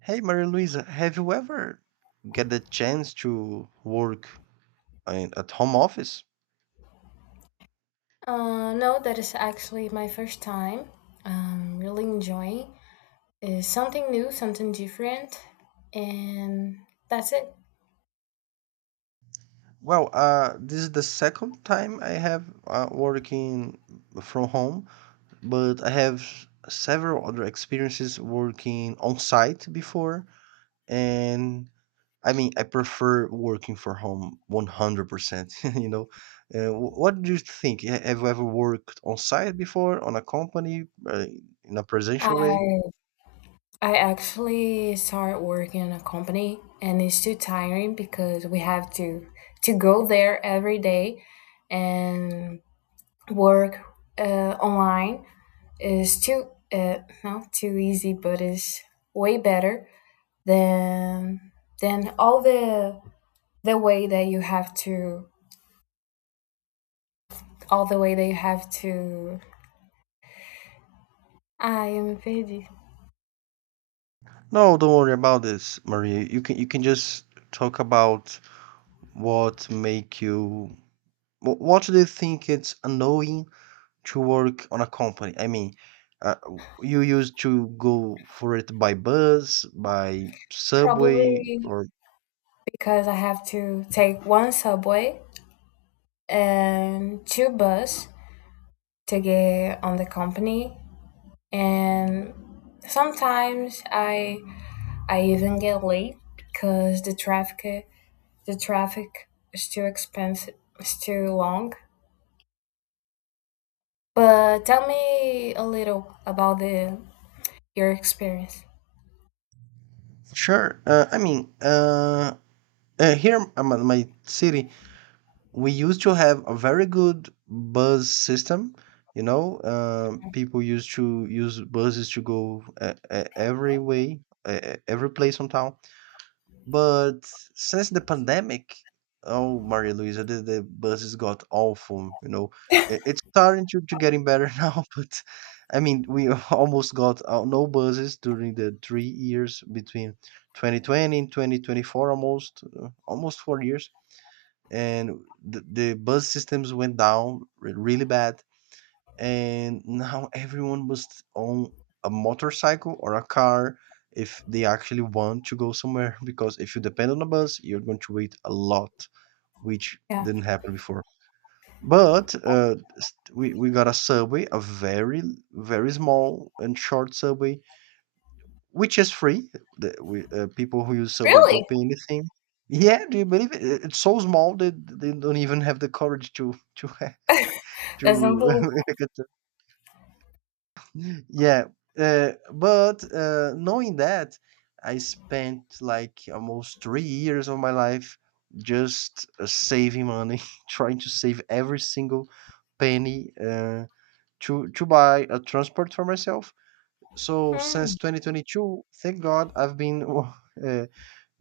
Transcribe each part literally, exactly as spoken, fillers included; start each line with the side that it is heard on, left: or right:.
right: Hey, Maria Luisa, have you ever get the chance to work in, at home office?
left: Uh, no, that is actually my first time. Um, really enjoying is something new, something different, and that's it.
right: Well, uh, this is the second time I have uh, working from home, but I have several other experiences working on site before, and I mean, I prefer working for home a hundred percent, you know. Uh, wh- what do you think? Ha- Have you ever worked on site before, on a company, uh, in a presential way?
left: I I actually started working in a company, and it's too tiring because we have to to go there every day and work uh, online is too uh, not too easy, but is way better than than all the the way that you have to, all the way that you have to. I am busy.
right: No, don't worry about this, Maria. You can you can just talk about what make you wh- what do you think it's annoying to work on a company? I mean, uh, you used to go for it by bus, by subway,
left: Probably
right: or
left: because I have to take one subway and two bus to get on the company, and sometimes I I even get late because the traffic the traffic is too expensive, it's too long. But tell me a little about the your experience.
right: sure. Uh, I mean, uh, uh, here in my my city, we used to have a very good bus system. You know, uh, people used to use buses to go uh, uh, every way, uh, uh, every place on town. But since the pandemic, oh, Maria Luisa, the, the buses got awful. You know, it, it's starting to, to getting better now, but I mean, we almost got uh, no buses during the three years between twenty twenty and twenty twenty-four, almost, uh, almost four years and the, the bus systems went down re- really bad, and now everyone must own a motorcycle or a car if they actually want to go somewhere because if you depend on a bus you're going to wait a lot, which
left: Yeah.
right: didn't happen before. But uh, s- we, we got a subway, a very very small and short subway, which is free. The we, uh, people who use Subway
left: Really?
right: don't pay anything. Yeah, do you believe it? It- It's so small that they don't even have the courage to to ha-
left: That's
right: to.
left: unbelievable.
right: Yeah, uh, but uh, knowing that, I spent like almost three years of my life just uh, saving money, trying to save every single penny uh, to to buy a transport for myself. So since
left: Hmm,
right: twenty twenty-two, thank God, I've been uh,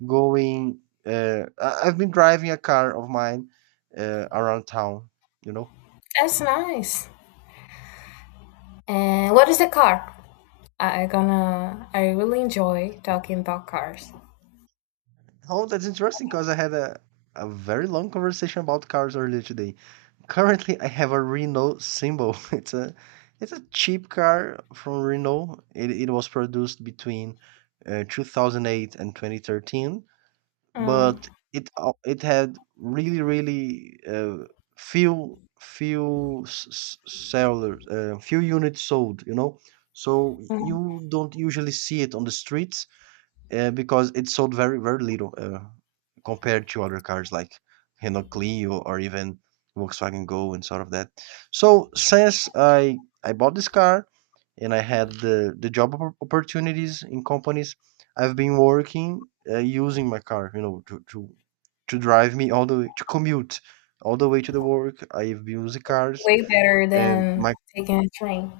right: going uh I- I've been driving a car of mine uh, around town, you know.
left: that's nice. And what is the car? I gonna I really enjoy talking about cars.
right: Oh, that's interesting because I had a, a very long conversation about cars earlier today. Currently I have a Renault Symbol. It's a it's a cheap car from Renault. It, it was produced between uh, two thousand eight and twenty thirteen,
left: Mm,
right: but it al- it had really really uh, few few s- s- sellers, uh, few units sold. You know, so
left: mm.
right: you don't usually see it on the streets uh, because it sold very very little, uh, compared to other cars like Renault Clio or even Volkswagen Go and sort of that. So since I I bought this car and I had the the job oppor- opportunities in companies, I've been working uh, using my car, you know, to to to drive me all the way, to commute all the way to the work. I've been using cars
left: Way better
right: and
left: than
right: my,
left: taking a train.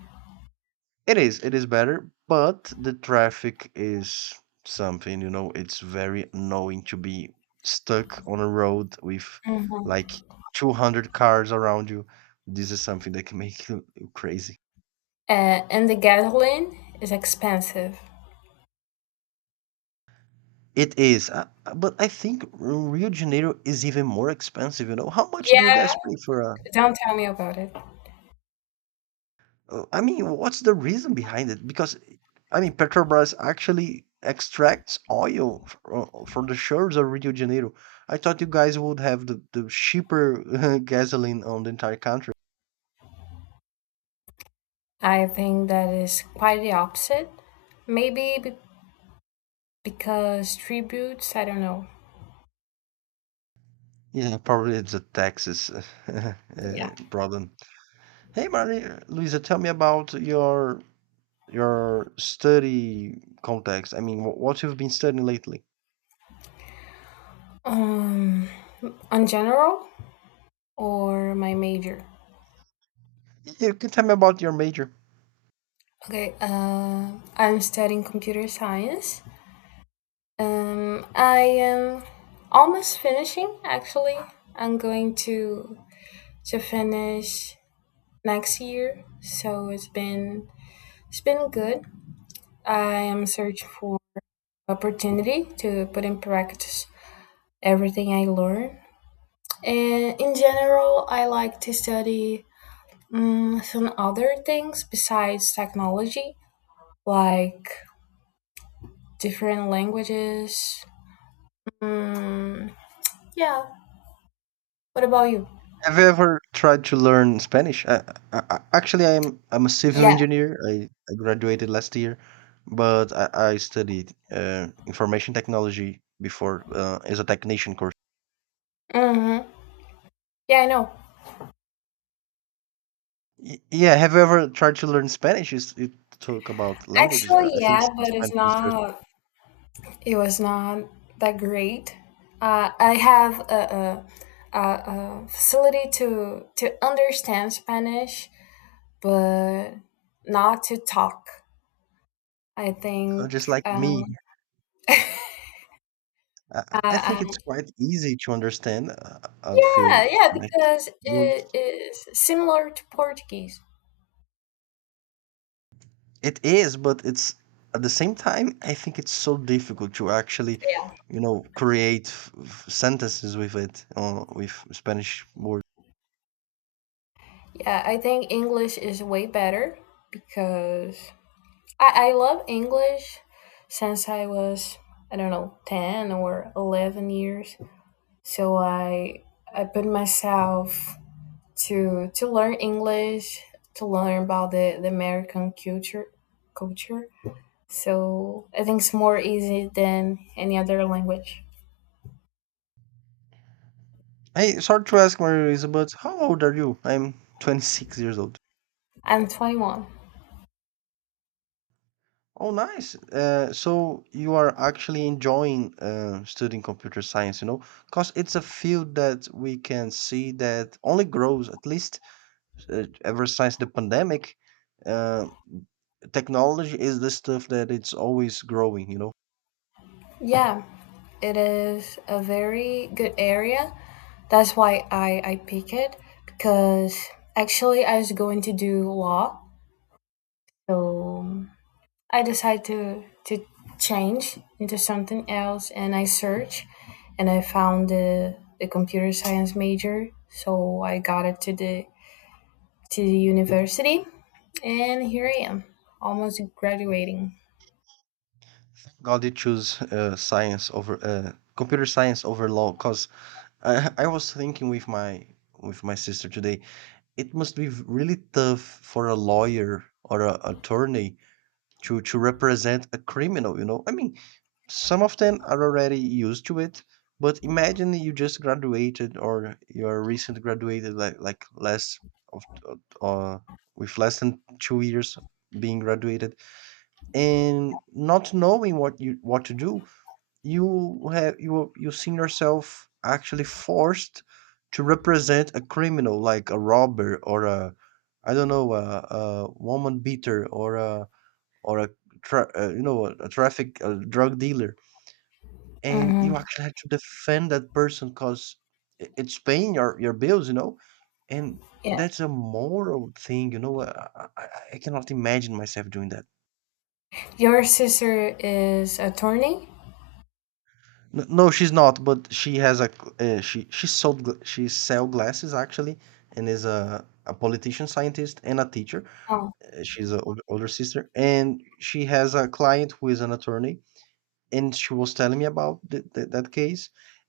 right: it is, it is better, but the traffic is something, you know. It's very annoying to be stuck on a road with like
left: Hmm.
right: two hundred cars around you. This is something that can make you you crazy.
left: Uh, and the gasoline is expensive.
right: It is, uh, uh, but I think Rio de Janeiro is even more expensive, you know. How much do you
left: Yeah,
right: guys pay for a
left: don't tell me about it.
right: Uh, I mean, what's the reason behind it? Because I mean, Petrobras actually extracts oil f- uh, from the shores of Rio de Janeiro. I thought you guys would have the, the cheaper gasoline on the entire country.
left: I think that is quite the opposite. Maybe be- because tributes, I don't know.
right: Yeah, probably it's a taxes uh,
left: Yeah.
right: problem. Hey, Maria Luisa, tell me about your your study context. I mean, wh- what you've been studying lately.
left: Um, on general or my major?
right: You can tell me about your major.
left: Okay, uh, I'm studying computer science. Um, I am almost finishing, actually. I'm going to to finish next year, so it's been it's been good. I am searching for opportunity to put in practice everything I learn. And in general, I like to study um, some other things besides technology, like different languages. Mm, yeah. What about you?
right: Have you ever tried to learn Spanish? Uh, uh, uh, actually, I'm I'm a civil
left: Yeah.
right: engineer. I, I graduated last year, but I, I studied uh, information technology before, uh, as a technician course.
left: Mm-hmm. Yeah, I know.
right: Y- yeah, have you ever tried to learn Spanish? You, s- you talk about languages. I
left: Actually,
right: I think s-
left: yeah, but it's
right: Spanish is interesting.
left: not. It was not that great. Uh, I have a, a, a, a facility to to understand Spanish, but not to talk. I
right: So just
left: think.
right: like me,
left: Um,
right: I, I I
left: uh,
right: think it's
left: um,
right: quite easy to understand uh, a few
left: yeah, yeah,
right: Spanish
left: because it
right: words.
left: is similar to Portuguese.
right: It is, but it's, at the same time, I think it's so difficult to actually, you know, create f- f- sentences with it, uh, with Spanish words.
left: Yeah, I think English is way better because I, I love English since I was, I don't know, ten or eleven years. So I I put myself to to learn English to learn about the, the American culture culture. So I think it's more easy than any other language.
right: Hey, sorry to ask, Maria Luisa, but how old are you? I'm twenty-six years old.
left: I'm twenty-one.
right: Oh, nice. Uh, so you are actually enjoying uh, studying computer science, you know, because it's a field that we can see that only grows, at least uh, ever since the pandemic, uh, technology is the stuff that it's always growing. You know,
left: Yeah, it is a very good area. That's why I, I pick it because actually I was going to do law. So I decide to to change into something else, and I search, and I found the the computer science major. So I got it to the to the university, and here I am, almost graduating.
right: God, you choose uh, science over uh, computer science over law. Cause I I was thinking with my with my sister today, it must be really tough for a lawyer or a attorney to to represent a criminal, you know. I mean, some of them are already used to it, but imagine you just graduated or you're recent graduated, like like less of, uh, with less than two years being graduated, and not knowing what you what to do. You have, you you seen yourself actually forced to represent a criminal, like a robber or a, I don't know, a, a woman beater or a or a tra- uh, you know, a traffic, a drug dealer, and you
left: Hmm.
right: actually had to defend that person because it's paying your, your bills, you know. And
left: Yeah,
right: that's a moral thing, you know. i, I, I cannot imagine myself doing that.
left: your sister is attorney.
right: N- no, she's not, but she has a c- uh, she she sold gl- she sell glasses actually, and is a a politician scientist and a teacher.
left: Oh,
right: Uh, she's an older sister, and she has a client who is an attorney, and she was telling me about th th that case,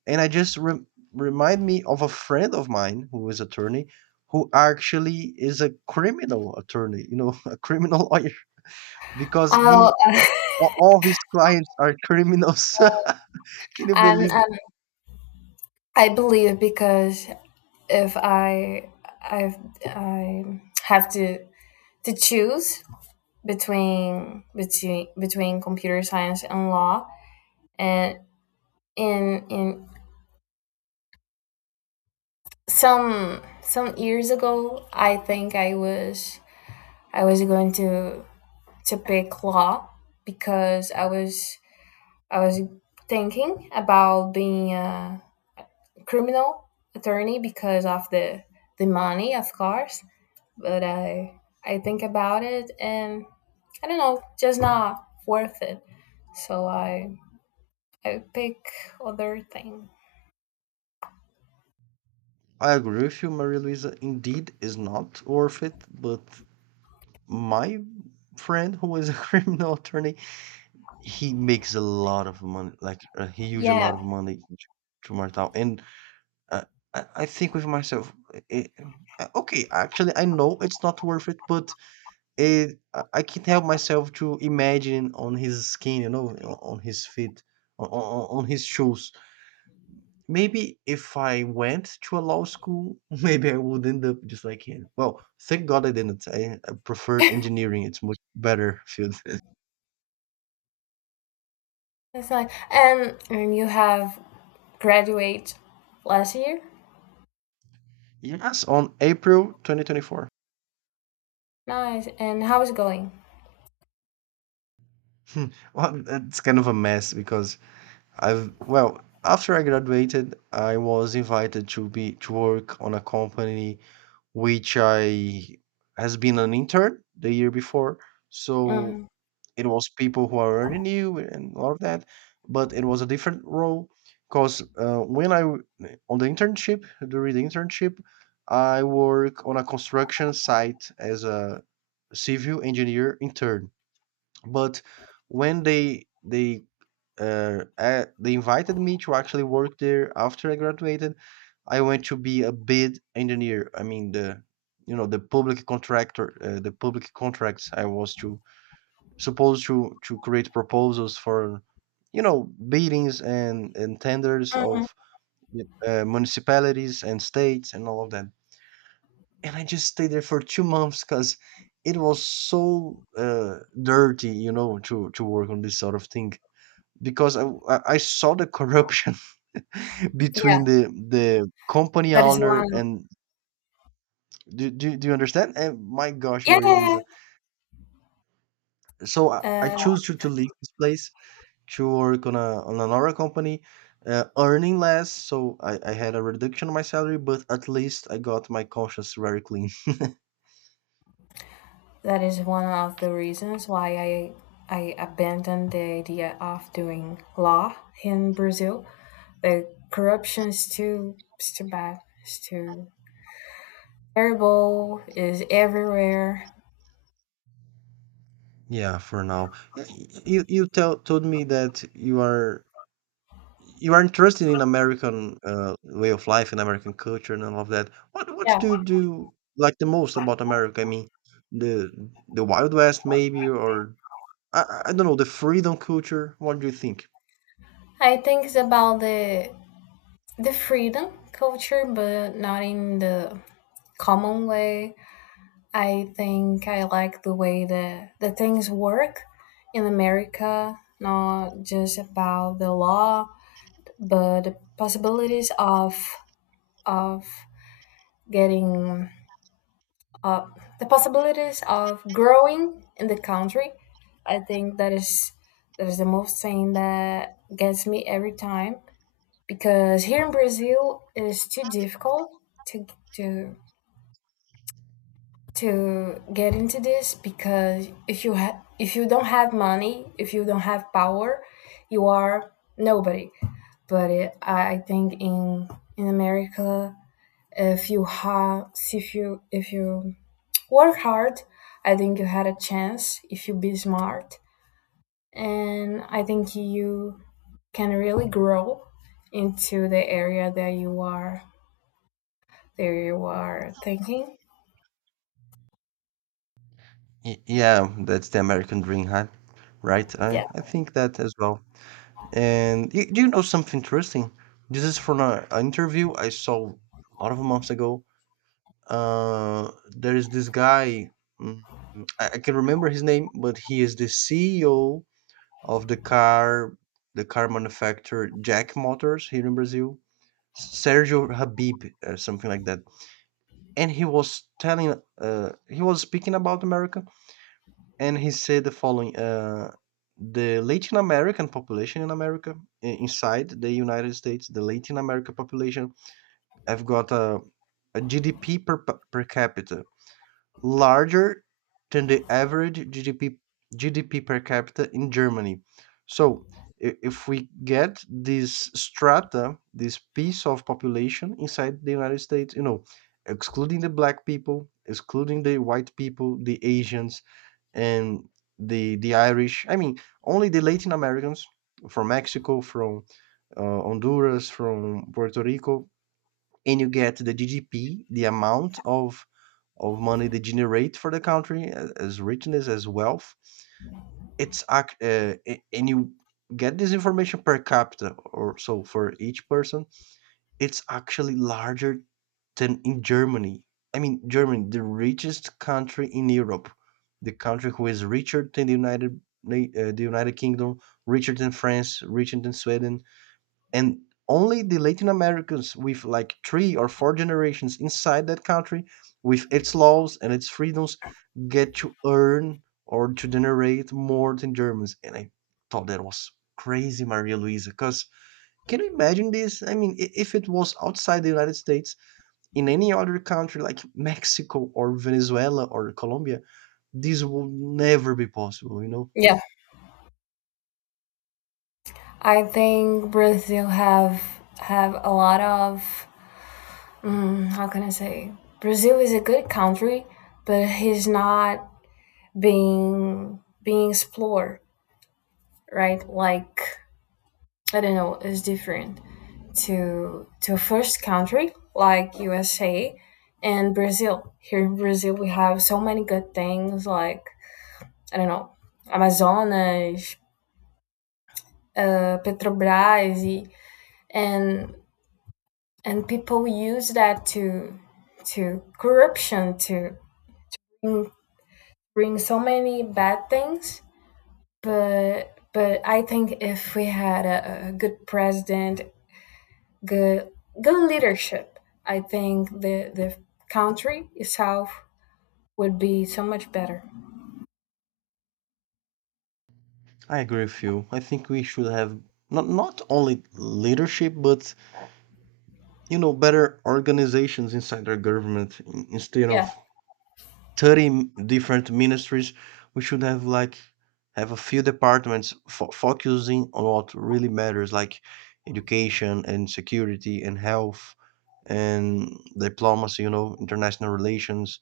right: and I just rem remind me of a friend of mine who is attorney, who actually is a criminal attorney, you know, a criminal lawyer, because
left: oh
right: he a- all his clients are criminals. Can you
left: and,
right: believe that?
left: and I believe because if I I I have to to choose between between between computer science and law, and in in some some years ago, i think i was i was going to to pick law because i was i was thinking about being a criminal attorney because of the the money, of course. But i i think about it, and i don't know, just not worth it. So I I would pick other thing.
right: I agree with you, Maria Luisa. Indeed, is not worth it. But my friend, who is a criminal attorney, he makes a lot of money, like a huge a lot
left: Yeah,
right: of money to Martal. And I I I think with myself, eh, uh, okay, actually, I know it's not worth it, but it, I I can't help myself to imagine on his skin, you know, o- on his feet, on, on on his shoes. Maybe if I went to a law school, maybe I would end up just like him. Well, thank God I didn't. I, I prefer engineering; it's much better field.
left: that's nice. And um, you have graduate last year.
right: Yes, on April two thousand twenty-four.
left: Nice. And how is it going?
right: Well, it's kind of a mess because I've, well, after I graduated, I was invited to be to work on a company which I has been an intern the year before. So
left: Mm.
right: it was people who are already new and all of that, but it was a different role because uh, when I w- on the internship, during the internship, I work on a construction site as a civil engineer intern. But when they they uh, a- they invited me to actually work there after I graduated, I went to be a bid engineer. I mean, the, you know, the public contractor, uh, the public contracts. I was to Supposed to to create proposals for, you know, biddings and and tenders
left: Mm.
right: of uh, municipalities and states and all of that. And I just stayed there for two months because it was so uh, dirty, you know, to to work on this sort of thing because I I I saw the corruption
left: Yeah,
right: between the the company
left: that is one.
right: owner and, do, do, do you understand? And my gosh,
left: Yeah,
right: Maria
left: yeah,
right: Luisa. So I, I
left: yeah. Uh,
right: choose to, to leave this place to work on a on another company, uh, earning less. So I, I had a reduction on my salary, but at least I got my conscience very clean.
left: that is one of the reasons why I I abandoned the idea of doing law in Brazil. The corruption is too it's too bad. It's too terrible. Is everywhere.
right: Yeah, for now. Y- You you tell, told me that you are you are interested in American uh, way of life and American culture and all of that. What what
left: Yeah,
right: do you do like the most about America? I mean, the the Wild West, maybe, or I, I I don't know, the freedom culture. What do you think?
left: I think it's about the the freedom culture, but not in the common way. I think I like the way that the things work in America, not just about the law, but the possibilities of of getting uh, the possibilities of growing in the country. I think that is that is the most thing that gets me every time because here in Brazil it's too difficult to to to get into this because if you ha- if you don't have money, if you don't have power, you are nobody. But it, I I think in in America, if you have if you if you work hard, I think you had a chance if you be smart, and I think you can really grow into the area that you are there you are thinking.
right: Y- Yeah, that's the American dream, huh? Right? I,
left: Yeah.
right: I think that as well. And you, do you know something interesting? This is from a, an interview I saw a lot of months ago. Uh, there is this guy. Mm, I, I can remember his name, but he is the C E O of the car, the car manufacturer Jack Motors here in Brazil. Sergio Habib, uh, something like that. And he was telling, uh, he was speaking about America, and he said the following: uh, the Latin American population in America, i- inside the United States, the Latin America population, have got a, a G D P per, per capita larger than the average G D P GDP per capita in Germany. So i- if we get this strata, this piece of population inside the United States, you know, excluding the black people, excluding the white people, the Asians, and the the Irish. I mean, only the Latin Americans from Mexico, from uh, Honduras, from Puerto Rico and you get the G D P, the amount of of money they generate for the country a- as richness as wealth. It's ac- uh, a- and you get this information per capita or so for each person. It's actually larger than in Germany. I mean, Germany, the richest country in Europe, the country who is richer than the United Na- uh, the United Kingdom, richer than France, richer than Sweden, and only the Latin Americans with like three or four generations inside that country with its laws and its freedoms get to earn or to generate more than Germans. And I thought that was crazy, Maria Luisa, because can you imagine this? I mean, i- if it was outside the United States, in any other country like Mexico or Venezuela or Colombia, this will never be possible, you know?
left: Yeah. I think Brazil have have a lot of mm, how can I say? Brazil is a good country, but he's not being being explored, right? Like, I don't know, it's different to to a first country like U S A and Brazil. Here in Brazil we have so many good things like, I don't know, Amazonas, uh, Petrobras, e and and people use that to to corruption to bring, bring so many bad things, but but i think if we had a, a good president, good good leadership. I think the the country itself would be so much better.
right: I agree with you. I think we should have not, not only leadership, but you know, better organizations inside their government. In- instead
left: Yeah.
right: of thirty m- different ministries, we should have like have a few departments fo- focusing on what really matters, like education and security and health and diplomacy, you know, international relations,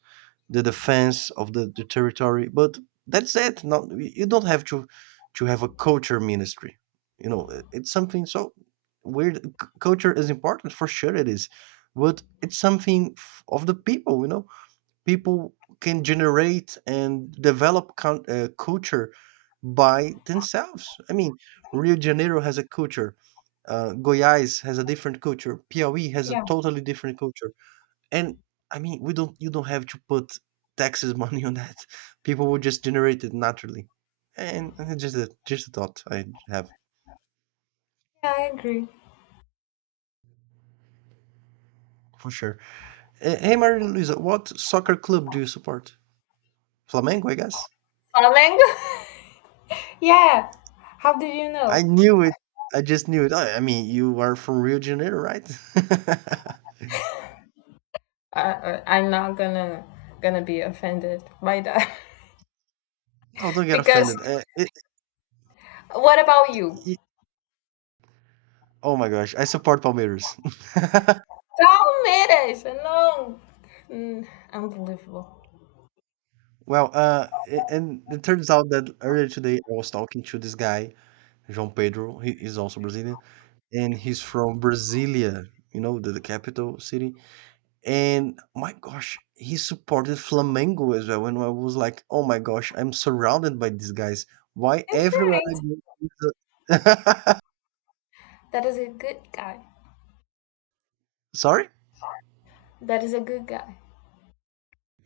right: the defense of the, the territory. But that's it. Not, you don't have to to have a culture ministry. You know, it- it's something so weird. C- Culture is important for sure. It is, but it's something f- of the people. You know, people can generate and develop con- uh, culture by themselves. I mean, Rio de Janeiro has a culture. Uh, Goiás has a different culture. Piauí has a
left: Yeah,
right: totally different culture. And I mean, we don't you don't have to put taxes money on that. People will just generate it naturally. And, and just a just a thought I have
left: yeah, i agree.
right: for sure. Uh, hey, Maria Luisa, what soccer club do you support? Flamengo, I guess.
left: Flamengo. Yeah, how did you
right: I
left: know?
right: knew it. I just knew it. I, I mean, you are from Rio de Janeiro, right?
left: I, I- i'm not gonna gonna be offended by that.
right: No, don't get
left: because
right: offended. Uh, it,
left: What about you?
right: it- oh my gosh, I support Palmeiras.
left: Palmeiras, no. Mm, unbelievable.
right: Well, uh, a- and it turns out that earlier today I was talking to this guy, João Pedro. He is also Brazilian. And he's from Brasilia, you know, the, the capital city. And my gosh, he supported Flamengo as well. And I was like, oh my gosh, I'm surrounded by these guys. Why
left: He's
right: everywhere
left: right.
right: I go? is a-"
left: That is a good guy.
right: Sorry?
left: That is a good guy.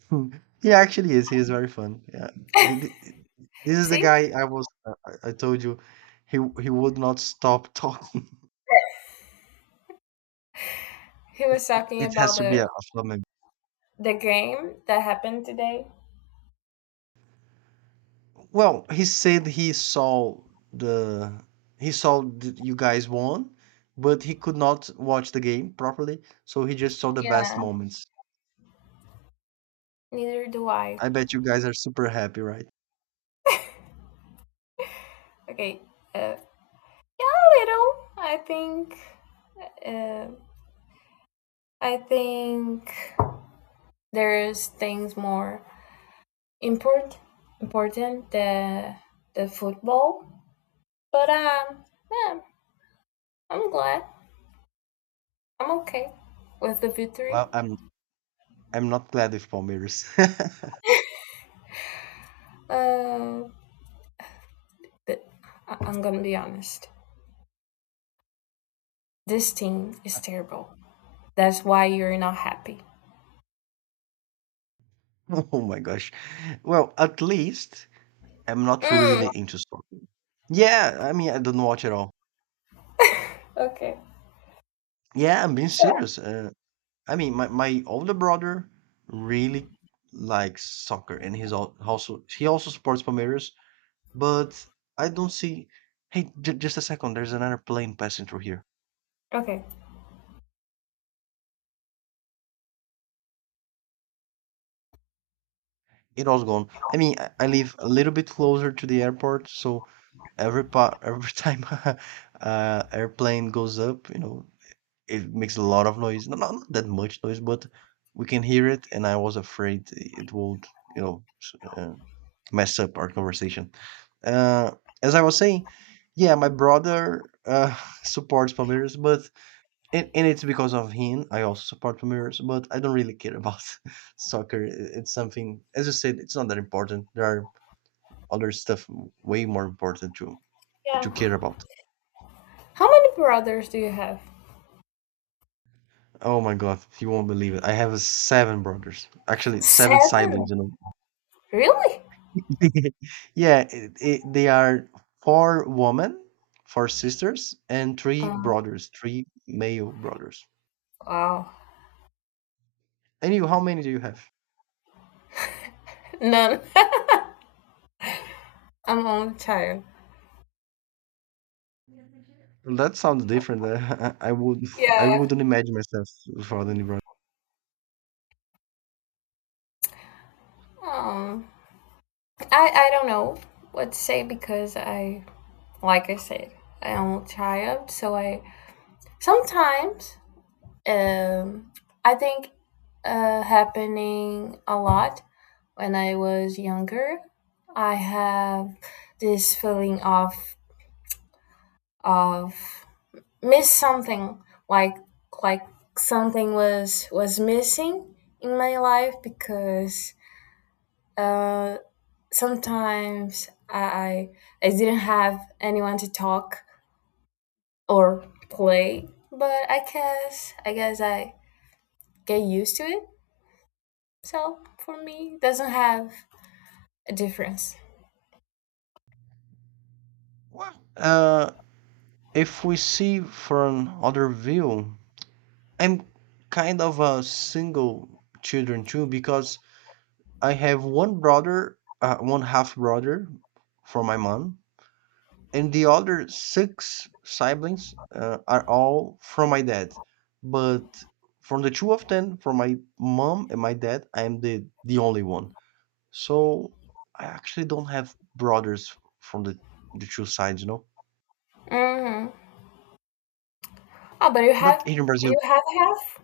right: Hmm. He actually is. He is very fun. Yeah. Th- th- This is the
left: See,
right: guy I was. I I- I told you, he he would not stop talking.
left: he was talking
right: It has
left: about
right: to be
left: the
right: a, a Flamengo.
left: the game that happened today.
right: Well, he said he saw the he saw that you guys won, but he could not watch the game properly, so he just saw the best
left: Yeah,
right: moments.
left: neither do I.
right: I bet you guys are super happy, right?
left: Okay, uh, yeah, a little. I think. Uh, I think there's things more important important than the football. But um, yeah, I'm glad. I'm okay with the victory.
right: Well, I'm I'm not glad with Palmeiras.
left: Uh, but I- I'm gonna be honest. This team is terrible. That's why you're not happy.
right: Oh my gosh. Well, at least I'm not
left: Mm.
right: really into soccer. Yeah, I mean, I don't watch at all.
left: Okay.
right: Yeah, I'm being
left: So
right: serious. Uh, I mean, my my older brother really likes soccer, and he's al- also he also supports Palmeiras. But I don't see. Hey, j- just a second. There's another plane passing through here.
left: okay.
right: It was gone. I mean, I I live a little bit closer to the airport, so every part, every time a uh airplane goes up, you know, it makes a lot of noise. No, not not that much noise, but we can hear it. And I was afraid it would, you know, s- uh, mess up our conversation. Uh, as I was saying, yeah, my brother uh supports Palmeiras, but and, and it's because of him I also support Palmeiras, but I don't really care about soccer. I- it's something, as you said, it's not that important. There are other stuff way more important to
left: Yeah.
right: to care about.
left: How many brothers do you have?
right: Oh my god, you won't believe it, I have uh, seven brothers, actually seven siblings,
left: Seven.
right: you know.
left: Really?
right: Yeah, it, it, they are four women, four sisters, and three
left: Um.
right: brothers, three male brothers.
left: Wow.
right: And you, how many do you have?
left: None. I'm only child.
right: Well, that sounds different. i, I would I
left: Yeah.
right: wouldn't imagine myself without any brothers.
left: Um. I I don't know what to say because I, like I said, I am a child, so I sometimes um, I think uh, happening a lot when I was younger. I have this feeling of of miss something, like like something was was missing in my life because uh, sometimes I I didn't have anyone to talk or play. But I guess I guess I get used to it. So for me, it doesn't have a difference.
right: Uh, if we see from other view, I'm kind of a single children too because I have one brother, uh, one half brother from my mom, and the other six siblings uh, are all from my dad. But from the two of them, from my mom and my dad, I am the the only one. So I actually don't have brothers from the the two sides, you know.
left: Hmm. Oh, but you
right: But
left: have
right: here in Brazil,
left: you have half.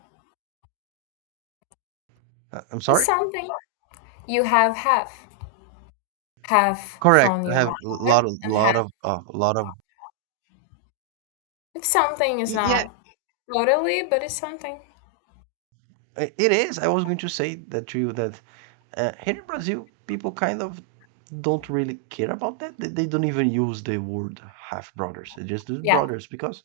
right: uh, I'm
left: It's
right: sorry.
left: something. You have half half
right: Correct.
left: from
right: I
left: your
right: have a
left: mother
right: lot of
left: and half.
right: lot of uh, a lot of—
left: If something is
right: Y- yeah,
left: not totally, but it's something.
right: i- it is. I was going to say that to you that uh, here in Brazil, people kind of don't really care about that. They, they don't even use the word half brothers. They just do
left: Yeah,
right: brothers because.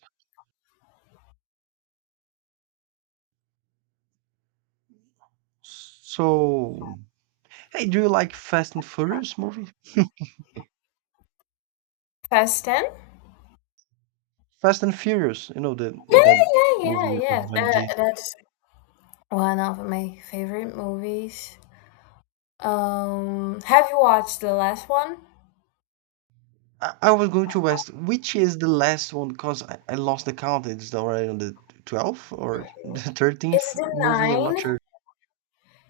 right: So, hey, do you like Fast and Furious movie?
left: past ten.
right: Fast and Furious, you know the
left: Yeah,
right: that
left: yeah,
right: movie
left: yeah, yeah.
right: with Vin
left: That,
right: Diesel.
left: that's one of my favorite movies. Um, have you watched the last one?
right: I, I was going to ask which is the last one because I, I lost the count. It's already on the twelfth or the thirteenth
left: It's the
right: movie. I'm not
left: nine.
right: sure.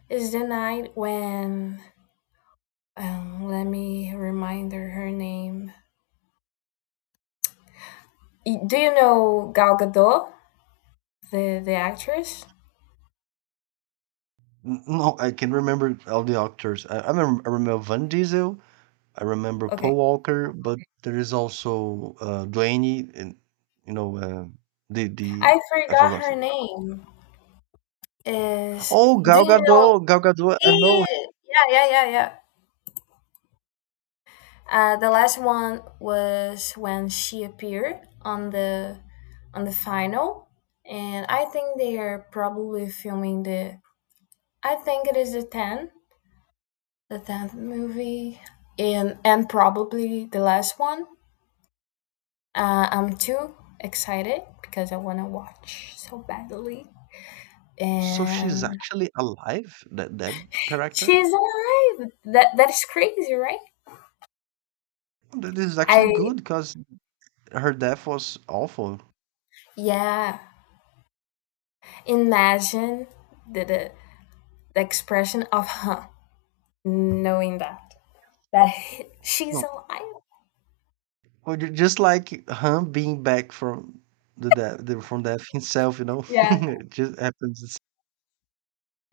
left: It's the nine when. Um, let me remind her her name. Y- Do you know Gal Gadot, the the actress?
right: N- No, I can remember all the actors. I, I remember, I remember Van Diesel. I remember
left: Okay,
right: Paul Walker, but there is also uh, Dwayne and you know uh, the the
left: I
right: I
left: forgot
right: forgot.
left: her name. Is
right: Oh,
left: Do
right: Gal
left: you know?
right: Gadot, Gal Gadot. I know.
left: E? Yeah, yeah, yeah, yeah. Uh, the last one was when she appeared on the on the final, and I think they are probably filming the. I think it is the ten, the tenth movie, and and probably the last one. Uh, I'm too excited because I want to watch so badly.
right: So she's
left: And
right: actually alive. That that character.
left: she's alive. That that is crazy, right?
right: Th- This is actually
left: I
right: good because her death was awful.
left: Yeah. Imagine the the, the expression of her knowing that that she's
right: No,
left: alive.
right: well, ju- just like him being back from the death, the, from death himself. You know,
left: Yeah,
right: it just happens.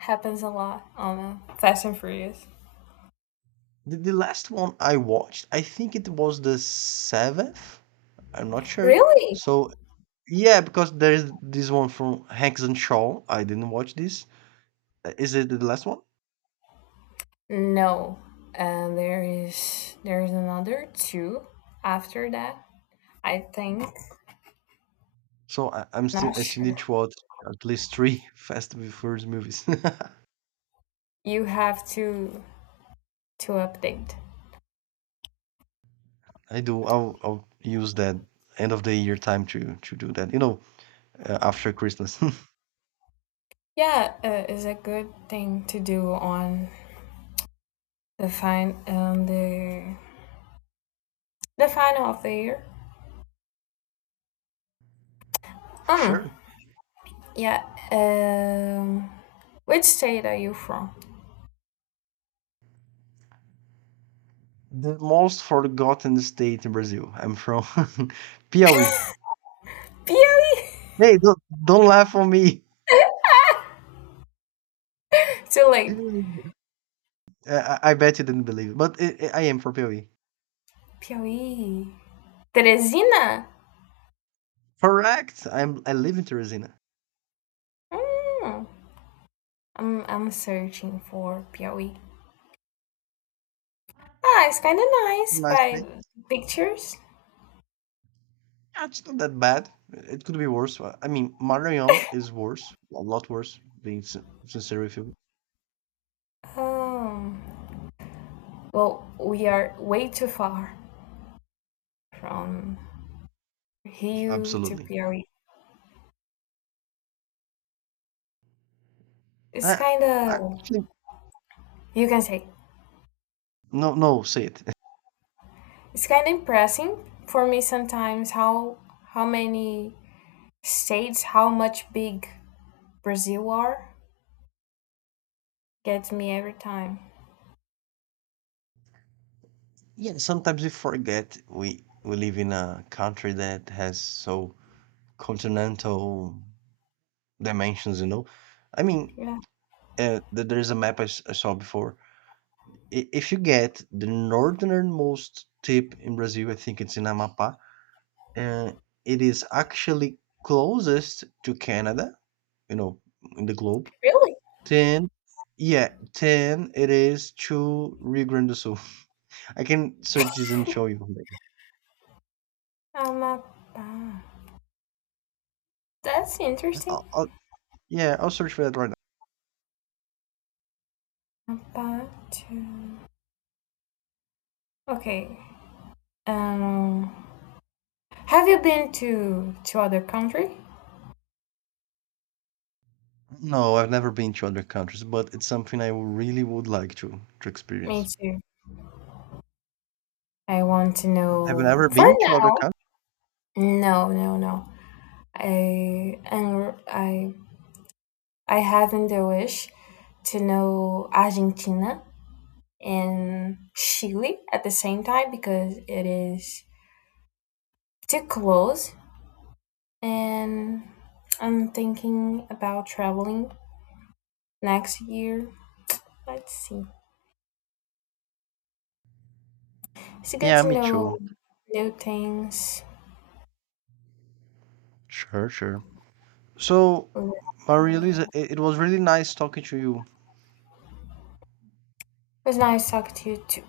left: happens a lot on uh, Fast and Furious.
right: The, the last one I watched, I think it was the seventh. I'm not sure.
left: Really?
right: So yeah, because there's this one from Hanks and Shaw. I didn't watch this. Uh, Is it the last one?
left: No. Uh, there is there is another two after that. I think.
right: So I, I'm still
left: Not
right: I still
left: sure.
right: need to watch at least three Fast and Furious movies.
left: You have to to update.
right: I do. I'll I'll use that end of the year time to to do that. You know, uh, after Christmas.
left: Yeah, uh, it's a good thing to do on the fine on the the final of the year.
right: For
left: um
right: sure.
left: yeah. um which state are you from?
right: The most forgotten state in Brazil. I'm from Piauí.
left: Piauí.
right: Hey, don't, don't laugh on me.
left: Too late.
right: I, I I bet you didn't believe it, but i i I am from P O E.
left: Piauí. Teresina.
right: Correct. I'm. I live in Teresina.
left: Hmm. I'm I'm searching for Piauí. Ah it's kind of nice
right: Nice
left: by
right: thing.
left: pictures.
right: Yeah, it's not that bad. It could be worse. Uh, I mean, Maranhão is worse, a lot worse. Being sin- sincere with you,
left: um well, we are way too far from Rio to
right: absolutely.
left: Piauí. It's
right: I,
left: kind
right: I
left: of,
right: actually—
left: you can say,
right: no, no, say it.
left: it's kind of impressive for me sometimes how how many states, how much big Brazil are, gets me every time.
right: Yeah, sometimes we forget we we live in a country that has so continental dimensions. You know, I mean,
left: Yeah,
right: uh, th- there is a map I, s- I saw before i- if you get the northernmost tip in Brazil, I think it's in Amapá, and it is actually closest to Canada, you know, in the globe.
left: really?
right: Then, yeah, then it is to Rio Grande do Sul. I can search this and show you later.
left: Amapá. That's interesting.
right: I'll, I'll- yeah, I'll search for that right now.
left: Amapá to. Okay. Um, have you been to to other country?
right: No, I've never been to other countries, but it's something I really would like to to
left: Me
right: experience.
left: too. I want to
right: Have you
left: know.
right: ever
left: For
right: been to other
left: now,
right: countries?
left: no, no, no. I and I I having the wish to know Argentina and Chile at the same time because it is too close, and I'm thinking about traveling next year. Let's see. It's good
right: Yeah,
left: to
right: me
left: know
right: too.
left: new things
right: Sure, sure. So,
left: a
right: but really, it,
left: little.
right: it was really nice talking to you.
left: It was nice talking to you too.